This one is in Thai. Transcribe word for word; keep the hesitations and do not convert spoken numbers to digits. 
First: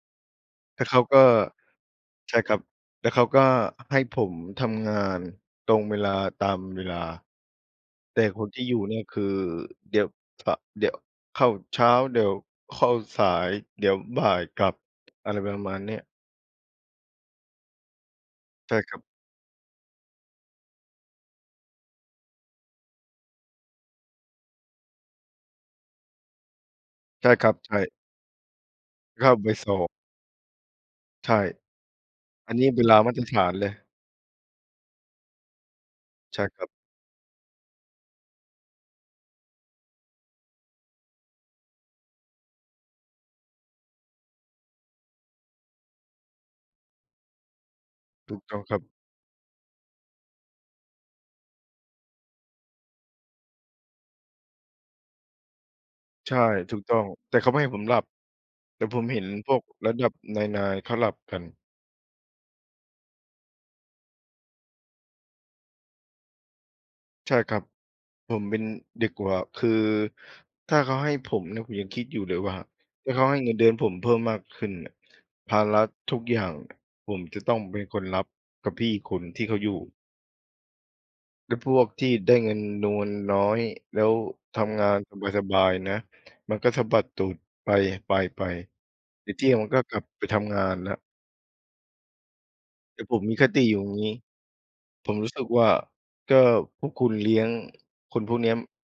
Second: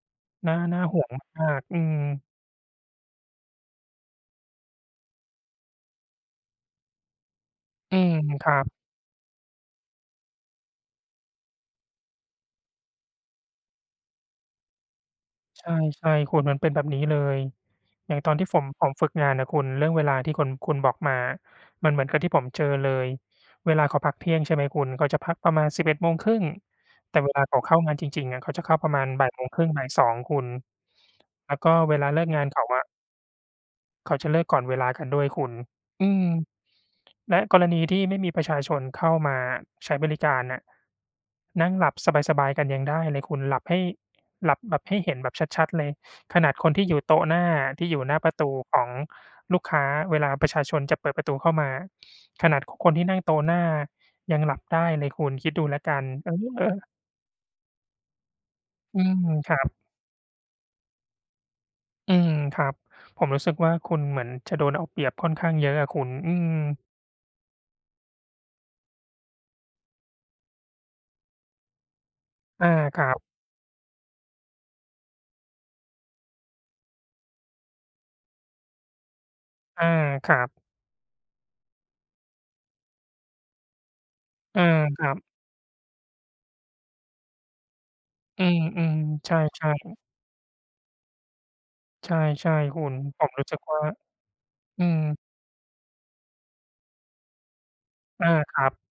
น่า นแ่ตา่เขห่าวงก็ มาก ๆ อืม ใช่ครับ แล้วเขาก็ให้ผมทำงานตรงเวลา ตามเวลา อืม แต่คคนรัที่อบ ยู่เนี่ยคือ เดี๋ยว ฝ เดี๋ยวเข้าเช้า เดี๋ยวเข้าสาย เดี๋ยวบ่ายกลับ อะไรประใมาณเนี้ย ช่ ๆ คุณ มันเป็นแบบนี้เลย อย่างตอนที่ฝม ใช่ผคมรับ ฝึกงานน่ะคุณ เรื่องเวลาที่คุณ คุณบอกมามันเหมือนกับที่ผมเจอเลย เวลาเขาพักเที่ยง ใช่ไหมคุณ เขาจะพักประมาณ สิบเอ็ดโมงครึ่ง แต่ใชเ่วลาครัเขบ าเใขช้าง่ านจริง ๆ อะ เขาจะเข้าประมาณ เบข่าย้าโมไงปครึ่สงอบ่ายบ สอง คุณ ใช่ แล้วก็เวลาเลิกงานอัเนขนีา้อเวะ ลามาตรฐานเลย เขาจะเลิกก่อนเวลากันด้วยคุณ อืม ใช่ครับ และกรณีที่ไม่มีประชาชนเข้ามาอะ ใช้บริการน่ะ นั่งหลับสบาย ๆ กันยังได้เลยคุณ หลับให้ หลับแบบให้เห็นแบบชัด ๆ เลย ขนาดคนที่อยู่โต๊ะหน้า ที่อยู่หน้าปรถูะกตูต้องคขรับ องลูกค้าเวลาประชาชนจะเปิดประตูเข้ามา ขนาดคนที่นั่งโต๊ะหน้ายังหลับได้เลยคุณคิดดูแล้วกัน เอใช่ ถูกอ ต้อง แต่เขาไม่ให้ผมหลับ แต่อผืมเหม ็นคพรวักบ ระดับนาย ๆ เขาหลับกัน อืม ครับ ผมรู้สึกว่า คุณเหมือนจะโดนเอาเปรียบค่อนข้างเยอะอะคุณ อืม ใช่ครับ ผมเป็นเด็กกว่า คือถ้าเขาให้ผมเนี่ย ผมยังคิดอยู่เลยว่า อา ครถั้าเขบ าให้เงินเดือนผมเพิ่มมากขึ้นน่ะ ภาระทุกอย่างผมจะต้องเป็นคนรับกับพี่อีกคนที่เขาอยู่ อา ครับ แล้วพวกที่ได้เงินนวลน้อย แล้วทอา ำงานครับ สบาย ๆ นะ มันก็สะบัดตูดไป ๆ ๆ ไอืป ม ๆ ใชเที่ยงมัน่ ก็กๆ ลับไปทำงานแล้ว ใช่ ๆ คุณ แต่ผผมมมีรคู้สึติกอยวู่่า อย่างงี้ อืผม มรู้สึกว่า ก็พวกคุณเลี้ยงคอนา พวกเนี้คย รัม บ